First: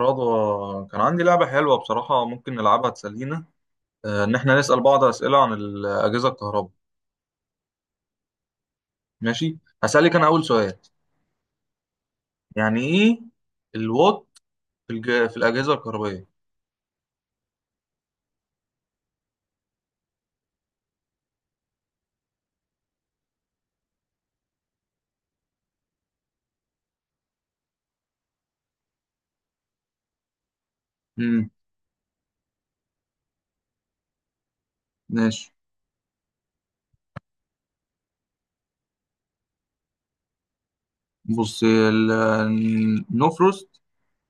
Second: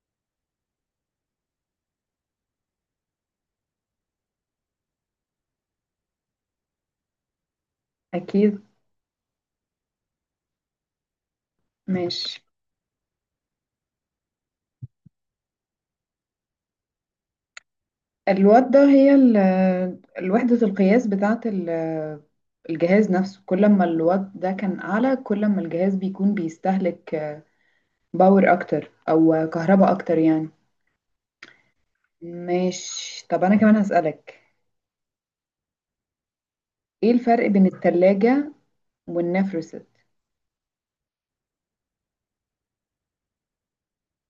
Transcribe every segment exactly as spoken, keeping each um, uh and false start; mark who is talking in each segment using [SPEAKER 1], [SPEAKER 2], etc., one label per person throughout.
[SPEAKER 1] رضوى، كان عندي لعبة حلوة بصراحة، ممكن نلعبها تسلينا؟ آه، إن إحنا نسأل بعض أسئلة عن الأجهزة الكهرباء.
[SPEAKER 2] أكيد.
[SPEAKER 1] ماشي. هسألك أنا أول سؤال.
[SPEAKER 2] ماشي.
[SPEAKER 1] يعني إيه الوات في, الج... في الأجهزة الكهربائية؟
[SPEAKER 2] الوات ده هي ال- الوحدة القياس بتاعة ال- الجهاز نفسه، كل ما الوات ده كان أعلى كل ما الجهاز بيكون بيستهلك باور أكتر أو كهرباء أكتر يعني.
[SPEAKER 1] مم.
[SPEAKER 2] ماشي، طب أنا كمان هسألك،
[SPEAKER 1] ماشي.
[SPEAKER 2] إيه الفرق بين التلاجة والنفرست؟
[SPEAKER 1] بص ال- النو فروست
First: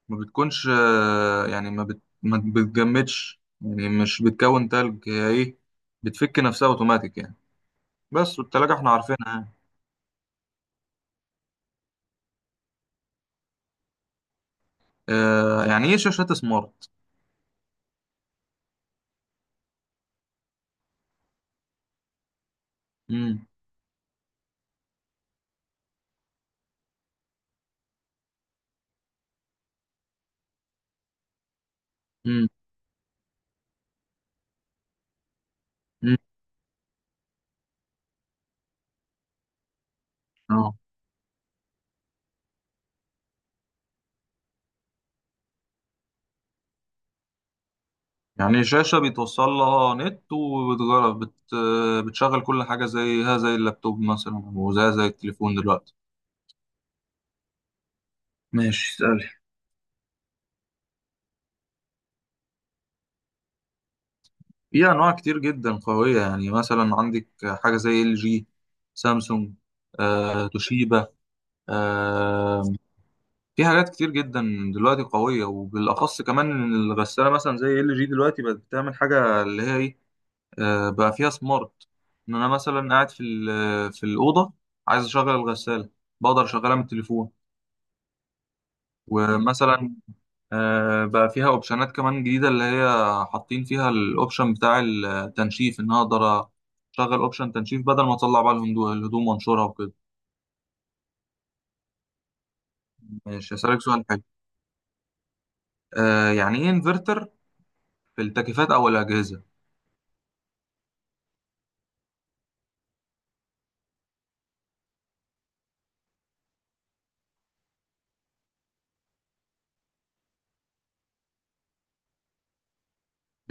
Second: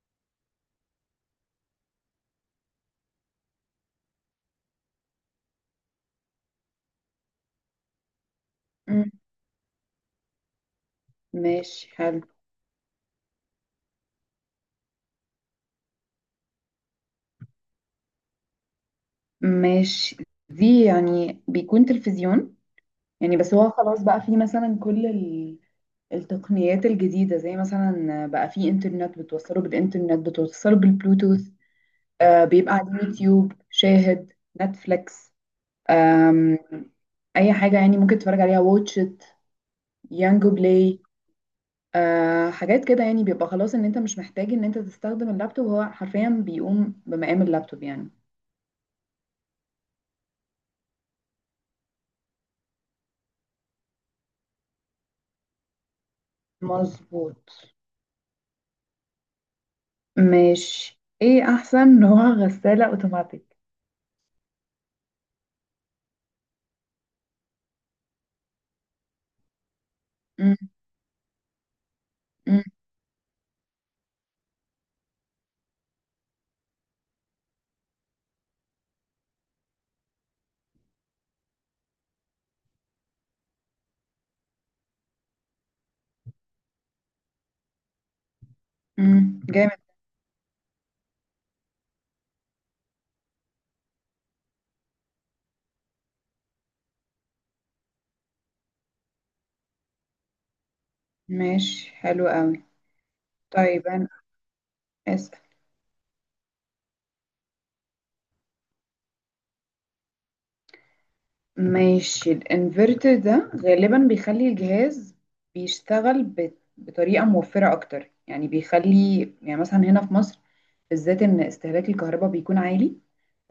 [SPEAKER 1] ما بتكونش، آه، يعني ما, بت... ما بتجمدش، يعني مش بتكون تلج، هي إيه، بتفك نفسها أوتوماتيك يعني. بس والتلاجة إحنا
[SPEAKER 2] مم.
[SPEAKER 1] عارفينها يعني.
[SPEAKER 2] ماشي حلو.
[SPEAKER 1] آه، يعني إيه شاشات سمارت؟
[SPEAKER 2] ماشي، دي يعني بيكون تلفزيون، يعني
[SPEAKER 1] مم.
[SPEAKER 2] بس هو خلاص بقى في مثلا كل ال- التقنيات الجديدة، زي مثلا بقى في انترنت، بتوصله بالانترنت بتوصله بالبلوتوث، آه
[SPEAKER 1] مم.
[SPEAKER 2] بيبقى على اليوتيوب شاهد، نتفليكس،
[SPEAKER 1] مم.
[SPEAKER 2] آم، اي حاجة يعني ممكن تتفرج عليها، واتشت، يانجو
[SPEAKER 1] آه.
[SPEAKER 2] بلاي، آه حاجات كده يعني، بيبقى خلاص ان انت مش محتاج ان انت تستخدم اللابتوب، هو حرفيا بيقوم بمقام اللابتوب يعني.
[SPEAKER 1] يعني شاشة بيتوصل لها نت وبتجرب بت... بتشغل كل حاجة زيها زي اللابتوب مثلا وزيها زي التليفون دلوقتي.
[SPEAKER 2] مظبوط.
[SPEAKER 1] ماشي اسألي.
[SPEAKER 2] ماشي، ايه احسن نوع غسالة اوتوماتيك.
[SPEAKER 1] في أنواع كتير جدا قوية، يعني مثلا عندك حاجة زي ال جي، سامسونج، آه،
[SPEAKER 2] امم.
[SPEAKER 1] توشيبا، آه، في حاجات كتير جدا دلوقتي قوية، وبالأخص كمان إن الغسالة مثلا زي ال جي دلوقتي بقت بتعمل حاجة اللي هي إيه، آه، بقى فيها سمارت. ان انا مثلا قاعد في ال- في الاوضه، عايز اشغل الغساله، بقدر اشغلها من التليفون.
[SPEAKER 2] امم.
[SPEAKER 1] ومثلا آه، بقى فيها اوبشنات كمان جديده اللي هي حاطين فيها الاوبشن بتاع التنشيف، ان انا اقدر اشغل اوبشن تنشيف بدل ما اطلع بقى الهندو- الهدوم وانشرها وكده.
[SPEAKER 2] ماشي حلو قوي.
[SPEAKER 1] ماشي، هسألك
[SPEAKER 2] طيب
[SPEAKER 1] سؤال
[SPEAKER 2] انا
[SPEAKER 1] حلو.
[SPEAKER 2] اسأل.
[SPEAKER 1] آه، يعني ايه انفرتر في التكييفات او الاجهزه؟
[SPEAKER 2] ماشي، الانفرتر ده غالبا بيخلي الجهاز بيشتغل ب- بطريقة موفرة اكتر، يعني بيخلي، يعني مثلا هنا في مصر بالذات ان استهلاك الكهرباء بيكون عالي،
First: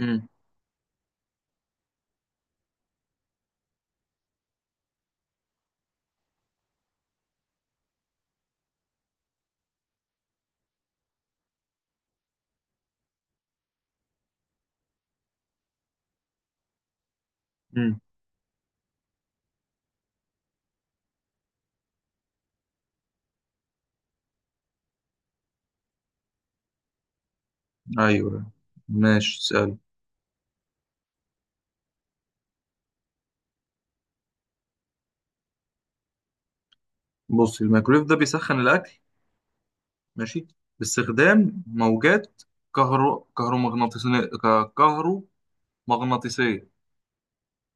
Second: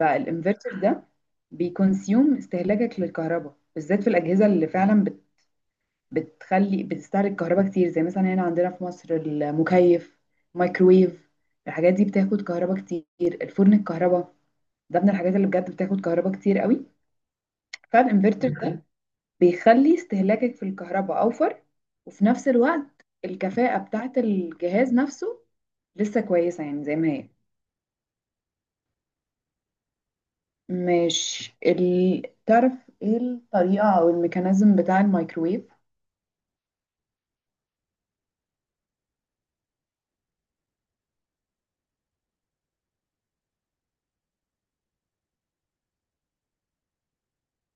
[SPEAKER 1] امم.
[SPEAKER 2] ده بيكونسيوم استهلاكك للكهرباء، بالذات في الأجهزة اللي فعلا بت- بتخلي بتستهلك كهرباء كتير، زي مثلا هنا عندنا في مصر المكيف، الميكرويف، الحاجات دي بتاخد كهرباء كتير، الفرن الكهرباء ده من الحاجات اللي بجد بتاخد كهرباء كتير قوي.
[SPEAKER 1] امم.
[SPEAKER 2] فالانفرتر ده بيخلي استهلاكك في الكهرباء اوفر، وفي نفس الوقت الكفاءة بتاعت الجهاز نفسه لسه كويسة، يعني زي ما هي.
[SPEAKER 1] ايوه. ماشي سأل.
[SPEAKER 2] مش ال... تعرف ايه الطريقة او الميكانيزم بتاع الميكروويف؟
[SPEAKER 1] بص الميكرويف ده بيسخن الاكل، ماشي، باستخدام موجات كهرو كهرومغناطيسية كهرومغناطيسية.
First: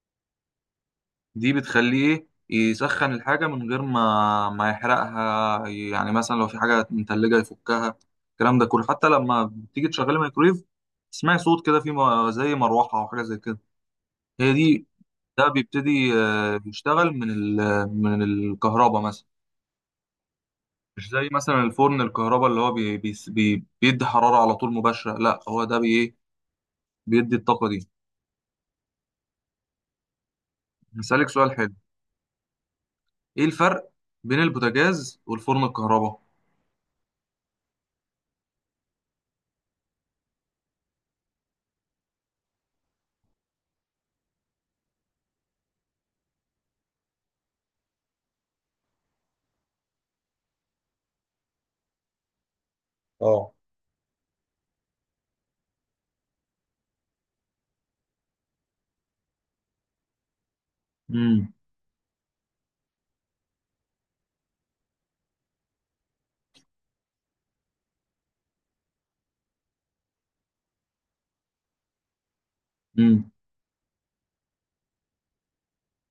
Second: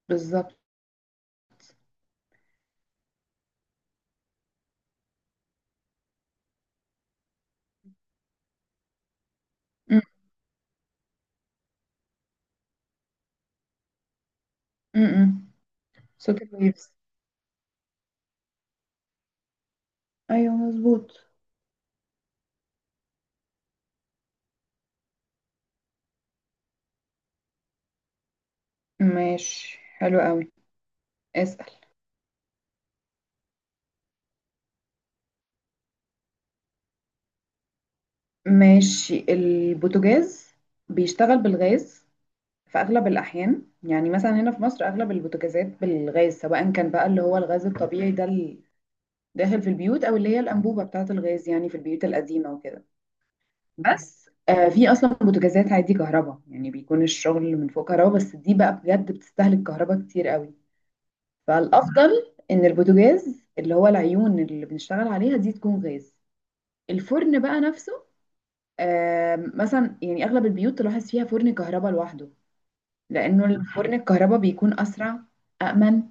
[SPEAKER 2] بالظبط.
[SPEAKER 1] دي بتخليه ايه، يسخن الحاجة من غير ما ما يحرقها، يعني مثلا لو في حاجة متلجة يفكها. الكلام ده كله حتى لما بتيجي
[SPEAKER 2] م-
[SPEAKER 1] تشغلي الميكرويف تسمعي صوت كده في م- زي مروحة أو حاجة زي كده. هي دي.
[SPEAKER 2] م-
[SPEAKER 1] ده
[SPEAKER 2] م.
[SPEAKER 1] بيبتدي
[SPEAKER 2] صوت
[SPEAKER 1] آه،
[SPEAKER 2] الويفز.
[SPEAKER 1] يشتغل من ال من الكهرباء مثلا.
[SPEAKER 2] ايوه
[SPEAKER 1] مش
[SPEAKER 2] مظبوط.
[SPEAKER 1] زي مثلا الفرن الكهرباء اللي هو بي بي بي- بيدي حرارة على طول مباشرة، لا هو ده بي بيدي الطاقة دي.
[SPEAKER 2] ماشي حلو قوي.
[SPEAKER 1] هسألك سؤال
[SPEAKER 2] اسأل.
[SPEAKER 1] حلو. ايه الفرق بين البوتاجاز والفرن الكهرباء؟
[SPEAKER 2] ماشي، البوتاجاز بيشتغل بالغاز في اغلب الاحيان، يعني مثلا هنا في مصر اغلب البوتاجازات بالغاز، سواء كان بقى اللي هو الغاز الطبيعي ده اللي داخل في البيوت، او اللي هي الانبوبه بتاعه الغاز يعني في البيوت القديمه وكده.
[SPEAKER 1] اه.
[SPEAKER 2] بس آه في اصلا بوتاجازات عادي كهرباء، يعني بيكون الشغل من فوق كهرباء بس، دي بقى بجد بتستهلك كهرباء كتير قوي.
[SPEAKER 1] امم.
[SPEAKER 2] فالافضل ان البوتاجاز اللي هو العيون اللي بنشتغل عليها دي تكون غاز. الفرن بقى نفسه، آه مثلا يعني اغلب البيوت تلاحظ فيها فرن كهرباء لوحده،
[SPEAKER 1] امم.
[SPEAKER 2] لأنه ال- فرن الكهرباء بيكون أسرع، أأمن.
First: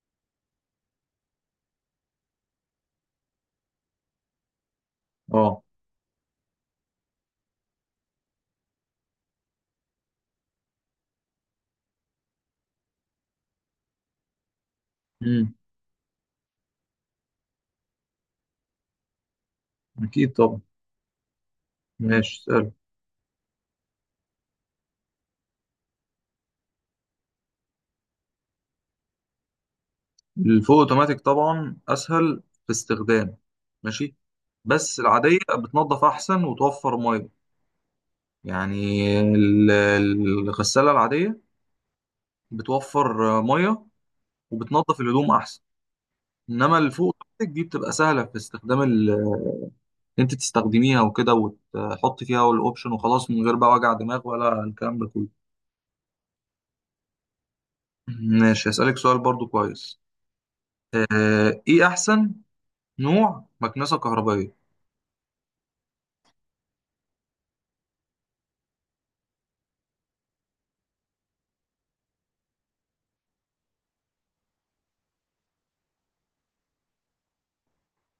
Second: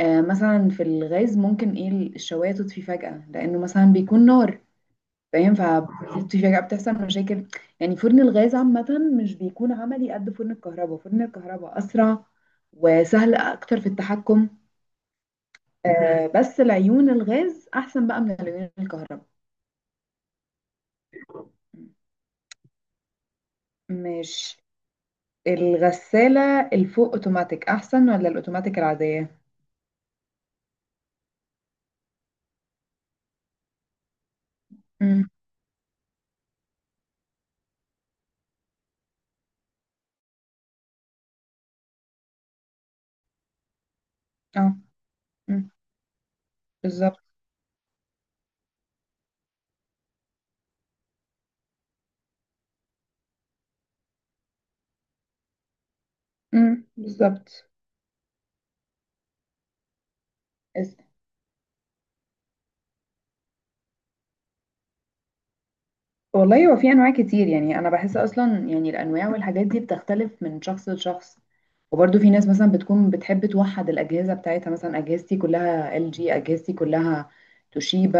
[SPEAKER 2] آه مثلا في الغاز ممكن إيه الشواية تطفي فجأة، لأنه مثلا بيكون نار، فاهم؟
[SPEAKER 1] اه.
[SPEAKER 2] فبتطفي فجأة بتحصل مشاكل. يعني فرن الغاز عامة مش بيكون عملي قد فرن الكهرباء، فرن الكهرباء أسرع وسهل أكتر في التحكم.
[SPEAKER 1] امم.
[SPEAKER 2] آه بس العيون الغاز أحسن بقى من العيون الكهرباء.
[SPEAKER 1] اكيد طبعا. ماشي سأل.
[SPEAKER 2] مش الغسالة الفوق اوتوماتيك احسن ولا الاوتوماتيك العادية؟
[SPEAKER 1] الفول اوتوماتيك طبعا اسهل في استخدام، ماشي، بس
[SPEAKER 2] امم.
[SPEAKER 1] العادية بتنظف احسن وتوفر ميه. يعني ال- ال- الغسالة العادية بتوفر ميه
[SPEAKER 2] اه.
[SPEAKER 1] وبتنظف الهدوم احسن.
[SPEAKER 2] امم.
[SPEAKER 1] انما الفول
[SPEAKER 2] بالظبط.
[SPEAKER 1] اوتوماتيك دي بتبقى سهلة في استخدام، انت تستخدميها وكده وتحطي فيها الاوبشن وخلاص من غير بقى وجع دماغ ولا الكلام ده كله.
[SPEAKER 2] امم بالظبط.
[SPEAKER 1] ماشي هسألك سؤال برضو كويس.
[SPEAKER 2] اس-
[SPEAKER 1] آه، ايه احسن نوع مكنسة كهربائية؟
[SPEAKER 2] والله هو في انواع كتير، يعني انا بحس اصلا يعني الانواع والحاجات دي بتختلف من شخص لشخص، وبرده في ناس مثلا بتكون بتحب توحد الاجهزه بتاعتها، مثلا اجهزتي كلها ال جي، اجهزتي كلها توشيبا،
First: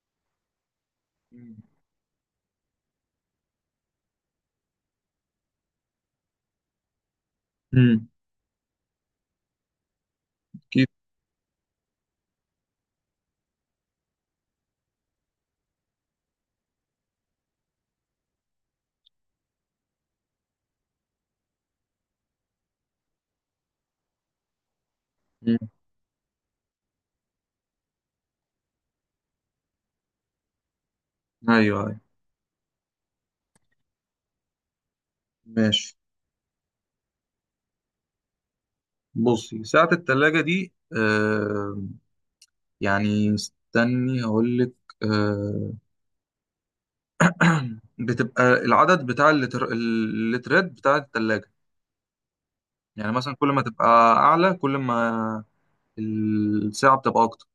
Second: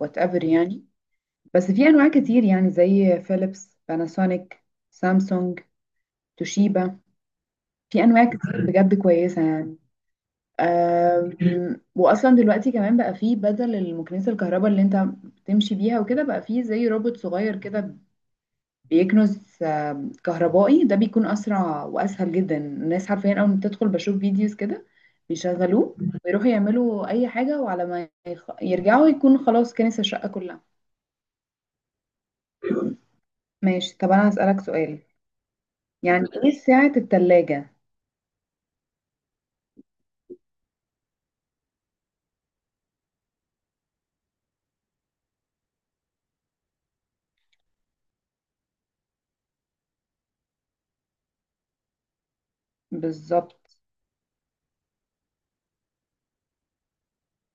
[SPEAKER 2] وات ايفر يعني.
[SPEAKER 1] مم.
[SPEAKER 2] بس في انواع كتير، يعني زي فيليبس، باناسونيك، سامسونج، توشيبا، في
[SPEAKER 1] امم.
[SPEAKER 2] انواع كتير بجد كويسه يعني.
[SPEAKER 1] اكيد.
[SPEAKER 2] أم، واصلا دلوقتي كمان بقى فيه بدل المكنسه الكهرباء اللي انت تمشي بيها وكده، بقى فيه زي روبوت صغير كده بيكنز آه، كهربائي، ده بيكون اسرع واسهل جدا، الناس حرفيا اول ما بتدخل بشوف فيديوز كده
[SPEAKER 1] مم.
[SPEAKER 2] بيشغلوه ويروحوا يعملوا اي حاجه، وعلى ما يخ... يرجعوا يكون خلاص كنس الشقه كلها.
[SPEAKER 1] ايوه ايوه.
[SPEAKER 2] ماشي طب انا هسألك سؤال،
[SPEAKER 1] ماشي.
[SPEAKER 2] يعني ايه سعة التلاجة؟
[SPEAKER 1] بصي ساعة التلاجة دي، آه يعني استني هقول لك. آه بتبقى العدد بتاع اللتر... اللترات بتاع التلاجة. يعني مثلا كل ما
[SPEAKER 2] بالظبط.
[SPEAKER 1] تبقى اعلى كل ما الساعة بتبقى اكتر.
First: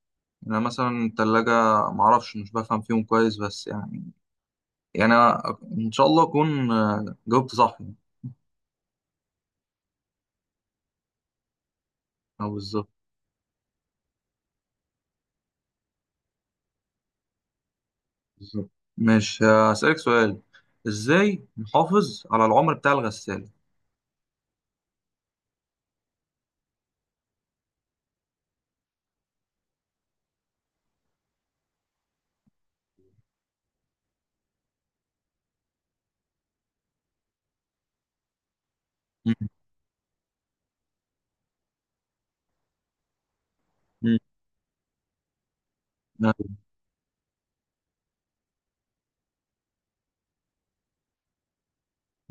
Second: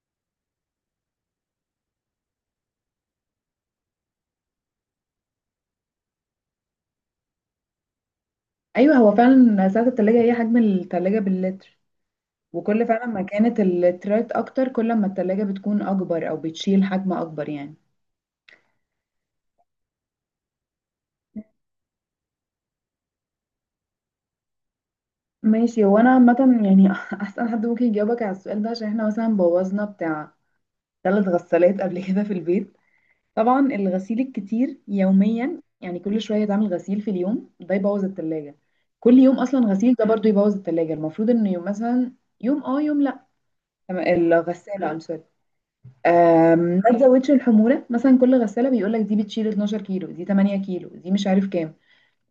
[SPEAKER 1] يعني انا مثلا التلاجة معرفش مش بفهم فيهم كويس بس يعني. يعني أنا ان شاء الله اكون آه، جاوبت صح يعني.
[SPEAKER 2] ايوه هو فعلا سعة التلاجة هي حجم التلاجة باللتر،
[SPEAKER 1] او
[SPEAKER 2] وكل
[SPEAKER 1] بالظبط.
[SPEAKER 2] فعلا ما كانت اللترات اكتر كل ما التلاجة بتكون اكبر او بتشيل حجم اكبر يعني.
[SPEAKER 1] بالظبط. مش، هسألك سؤال. ازاي نحافظ على العمر بتاع الغسالة؟
[SPEAKER 2] ماشي، هو انا عامه يعني احسن حد ممكن يجاوبك على السؤال ده، عشان احنا مثلا بوظنا بتاع ثلاث غسالات قبل كده في البيت. طبعا الغسيل الكتير يوميا، يعني كل شويه يتعمل غسيل في اليوم ده، يبوظ التلاجة. كل يوم
[SPEAKER 1] مم.
[SPEAKER 2] اصلا غسيل ده برضو يبوظ التلاجة، المفروض ان يوم مثلا، يوم اه يوم لا، تم-
[SPEAKER 1] مم.
[SPEAKER 2] الغساله. I'm sorry.
[SPEAKER 1] أيوه.
[SPEAKER 2] آم، ما تزودش الحموله، مثلا كل غساله بيقول لك دي بتشيل اثنا عشر كيلو، دي ثمانية كيلو، دي مش عارف كام.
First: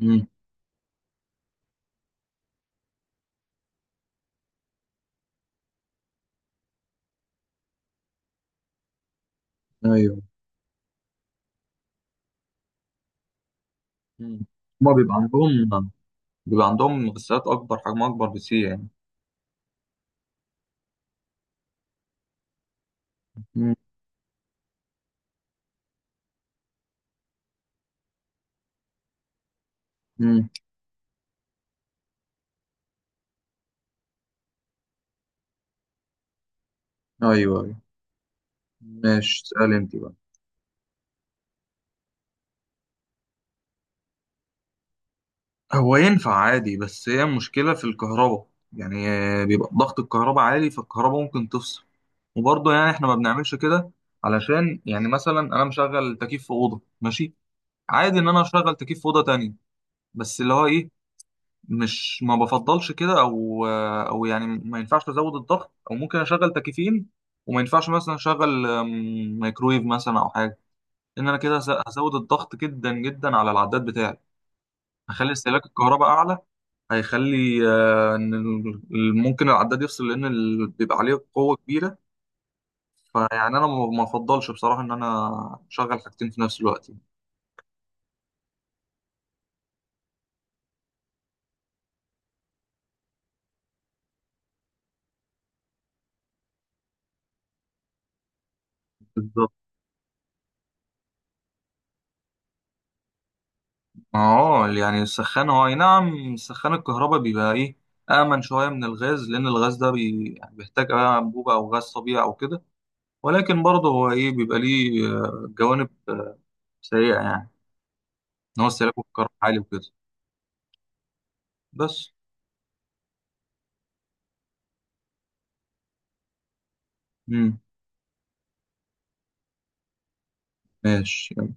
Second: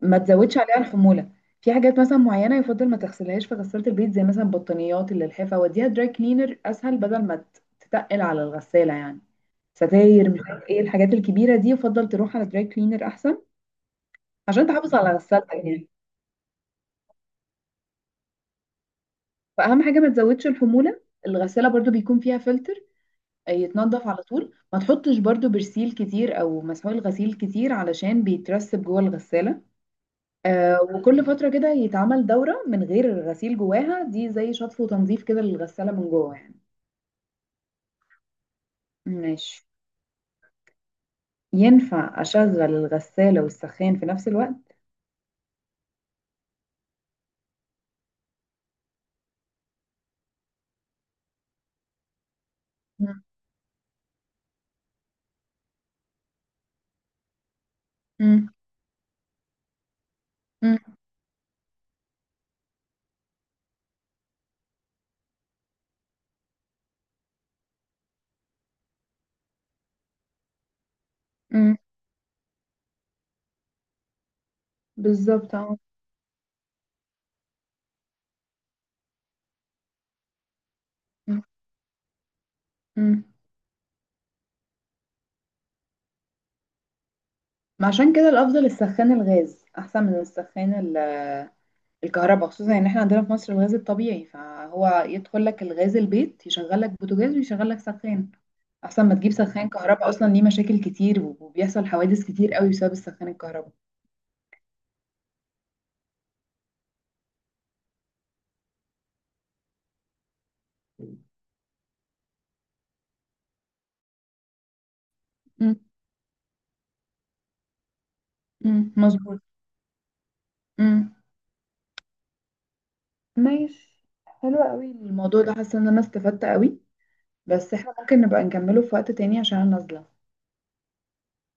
[SPEAKER 2] ما تزودش عليها الحموله. في حاجات مثلا معينه يفضل ما تغسلهاش في غساله البيت، زي مثلا البطانيات اللي الحفه، وديها دراي كلينر اسهل، بدل ما تتقل على الغساله يعني.
[SPEAKER 1] أيوه.
[SPEAKER 2] ستاير، مش عارف ايه الحاجات الكبيره دي، يفضل تروح على دراي كلينر احسن
[SPEAKER 1] مم.
[SPEAKER 2] عشان
[SPEAKER 1] هما
[SPEAKER 2] تحافظ على
[SPEAKER 1] بيبقى
[SPEAKER 2] غسالتك يعني.
[SPEAKER 1] عندهم بيبقى عندهم غسالات أكبر، حجمها أكبر بكتير يعني.
[SPEAKER 2] فاهم؟ حاجه ما تزودش الحموله، الغساله برضو بيكون فيها فلتر
[SPEAKER 1] مم.
[SPEAKER 2] يتنضف على طول، ما تحطش برضو برسيل كتير او مسحول غسيل كتير، علشان بيترسب جوه الغساله.
[SPEAKER 1] مم.
[SPEAKER 2] آه، وكل فترة كده يتعمل دورة من غير غسيل جواها، دي زي شطف وتنظيف كده للغسالة من جوه يعني.
[SPEAKER 1] أيوه أيوه. ماشي
[SPEAKER 2] ماشي،
[SPEAKER 1] اسأل أنت بقى.
[SPEAKER 2] ينفع أشغل الغسالة والسخان في نفس الوقت؟
[SPEAKER 1] هو ينفع عادي بس هي المشكلة في الكهرباء، يعني آه، بيبقى ضغط الكهرباء عالي فالكهرباء ممكن تفصل، وبرضه يعني احنا ما
[SPEAKER 2] مم.
[SPEAKER 1] بنعملش كده. علشان يعني مثلا انا مشغل تكييف في أوضة، ماشي عادي ان انا
[SPEAKER 2] مم.
[SPEAKER 1] اشغل تكييف في أوضة تانية، بس اللي هو
[SPEAKER 2] مم.
[SPEAKER 1] ايه، مش ما بفضلش كده او آه، او يعني ما ينفعش ازود الضغط او ممكن اشغل تكييفين. وما ينفعش مثلا اشغل آم، مايكرويف مثلا او حاجة، ان انا كده هز-
[SPEAKER 2] مم.
[SPEAKER 1] هزود الضغط جدا جدا على العداد بتاعي. هخلي
[SPEAKER 2] بالظبط
[SPEAKER 1] استهلاك
[SPEAKER 2] اه.
[SPEAKER 1] الكهرباء اعلى، هيخلي آه، ان ال- ممكن العداد يفصل لان ال- بيبقى عليه
[SPEAKER 2] مم.
[SPEAKER 1] قوه كبيره.
[SPEAKER 2] مم.
[SPEAKER 1] فيعني انا ما ما افضلش بصراحه ان انا اشغل حاجتين في نفس الوقت.
[SPEAKER 2] ما عشان كده الأفضل السخان الغاز أحسن من السخان ال- الكهرباء، خصوصا ان احنا عندنا في مصر الغاز الطبيعي، فهو يدخل لك الغاز البيت يشغل لك بوتاجاز ويشغل لك سخان، احسن ما تجيب
[SPEAKER 1] بالظبط
[SPEAKER 2] سخان كهرباء اصلا، ليه مشاكل كتير وبيحصل حوادث كتير قوي بسبب السخان الكهرباء.
[SPEAKER 1] اه. يعني السخان هو أي نعم، سخان الكهرباء بيبقى ايه، امن شويه من الغاز لان الغاز ده بي... يعني بيحتاج بقى انبوبه او غاز طبيعي او كده. ولكن برضه هو ايه بيبقى ليه آه،
[SPEAKER 2] مم.
[SPEAKER 1] جوانب سيئه يعني، ان هو
[SPEAKER 2] مم.
[SPEAKER 1] استهلاكه في الكهرباء
[SPEAKER 2] مظبوط.
[SPEAKER 1] عالي وكده.
[SPEAKER 2] امم.
[SPEAKER 1] بس.
[SPEAKER 2] ماشي حلو قوي الموضوع ده، حاسه ان انا استفدت قوي،
[SPEAKER 1] امم.
[SPEAKER 2] بس احنا ممكن نبقى نكمله في وقت تاني عشان أنا نازله.
[SPEAKER 1] ماشي.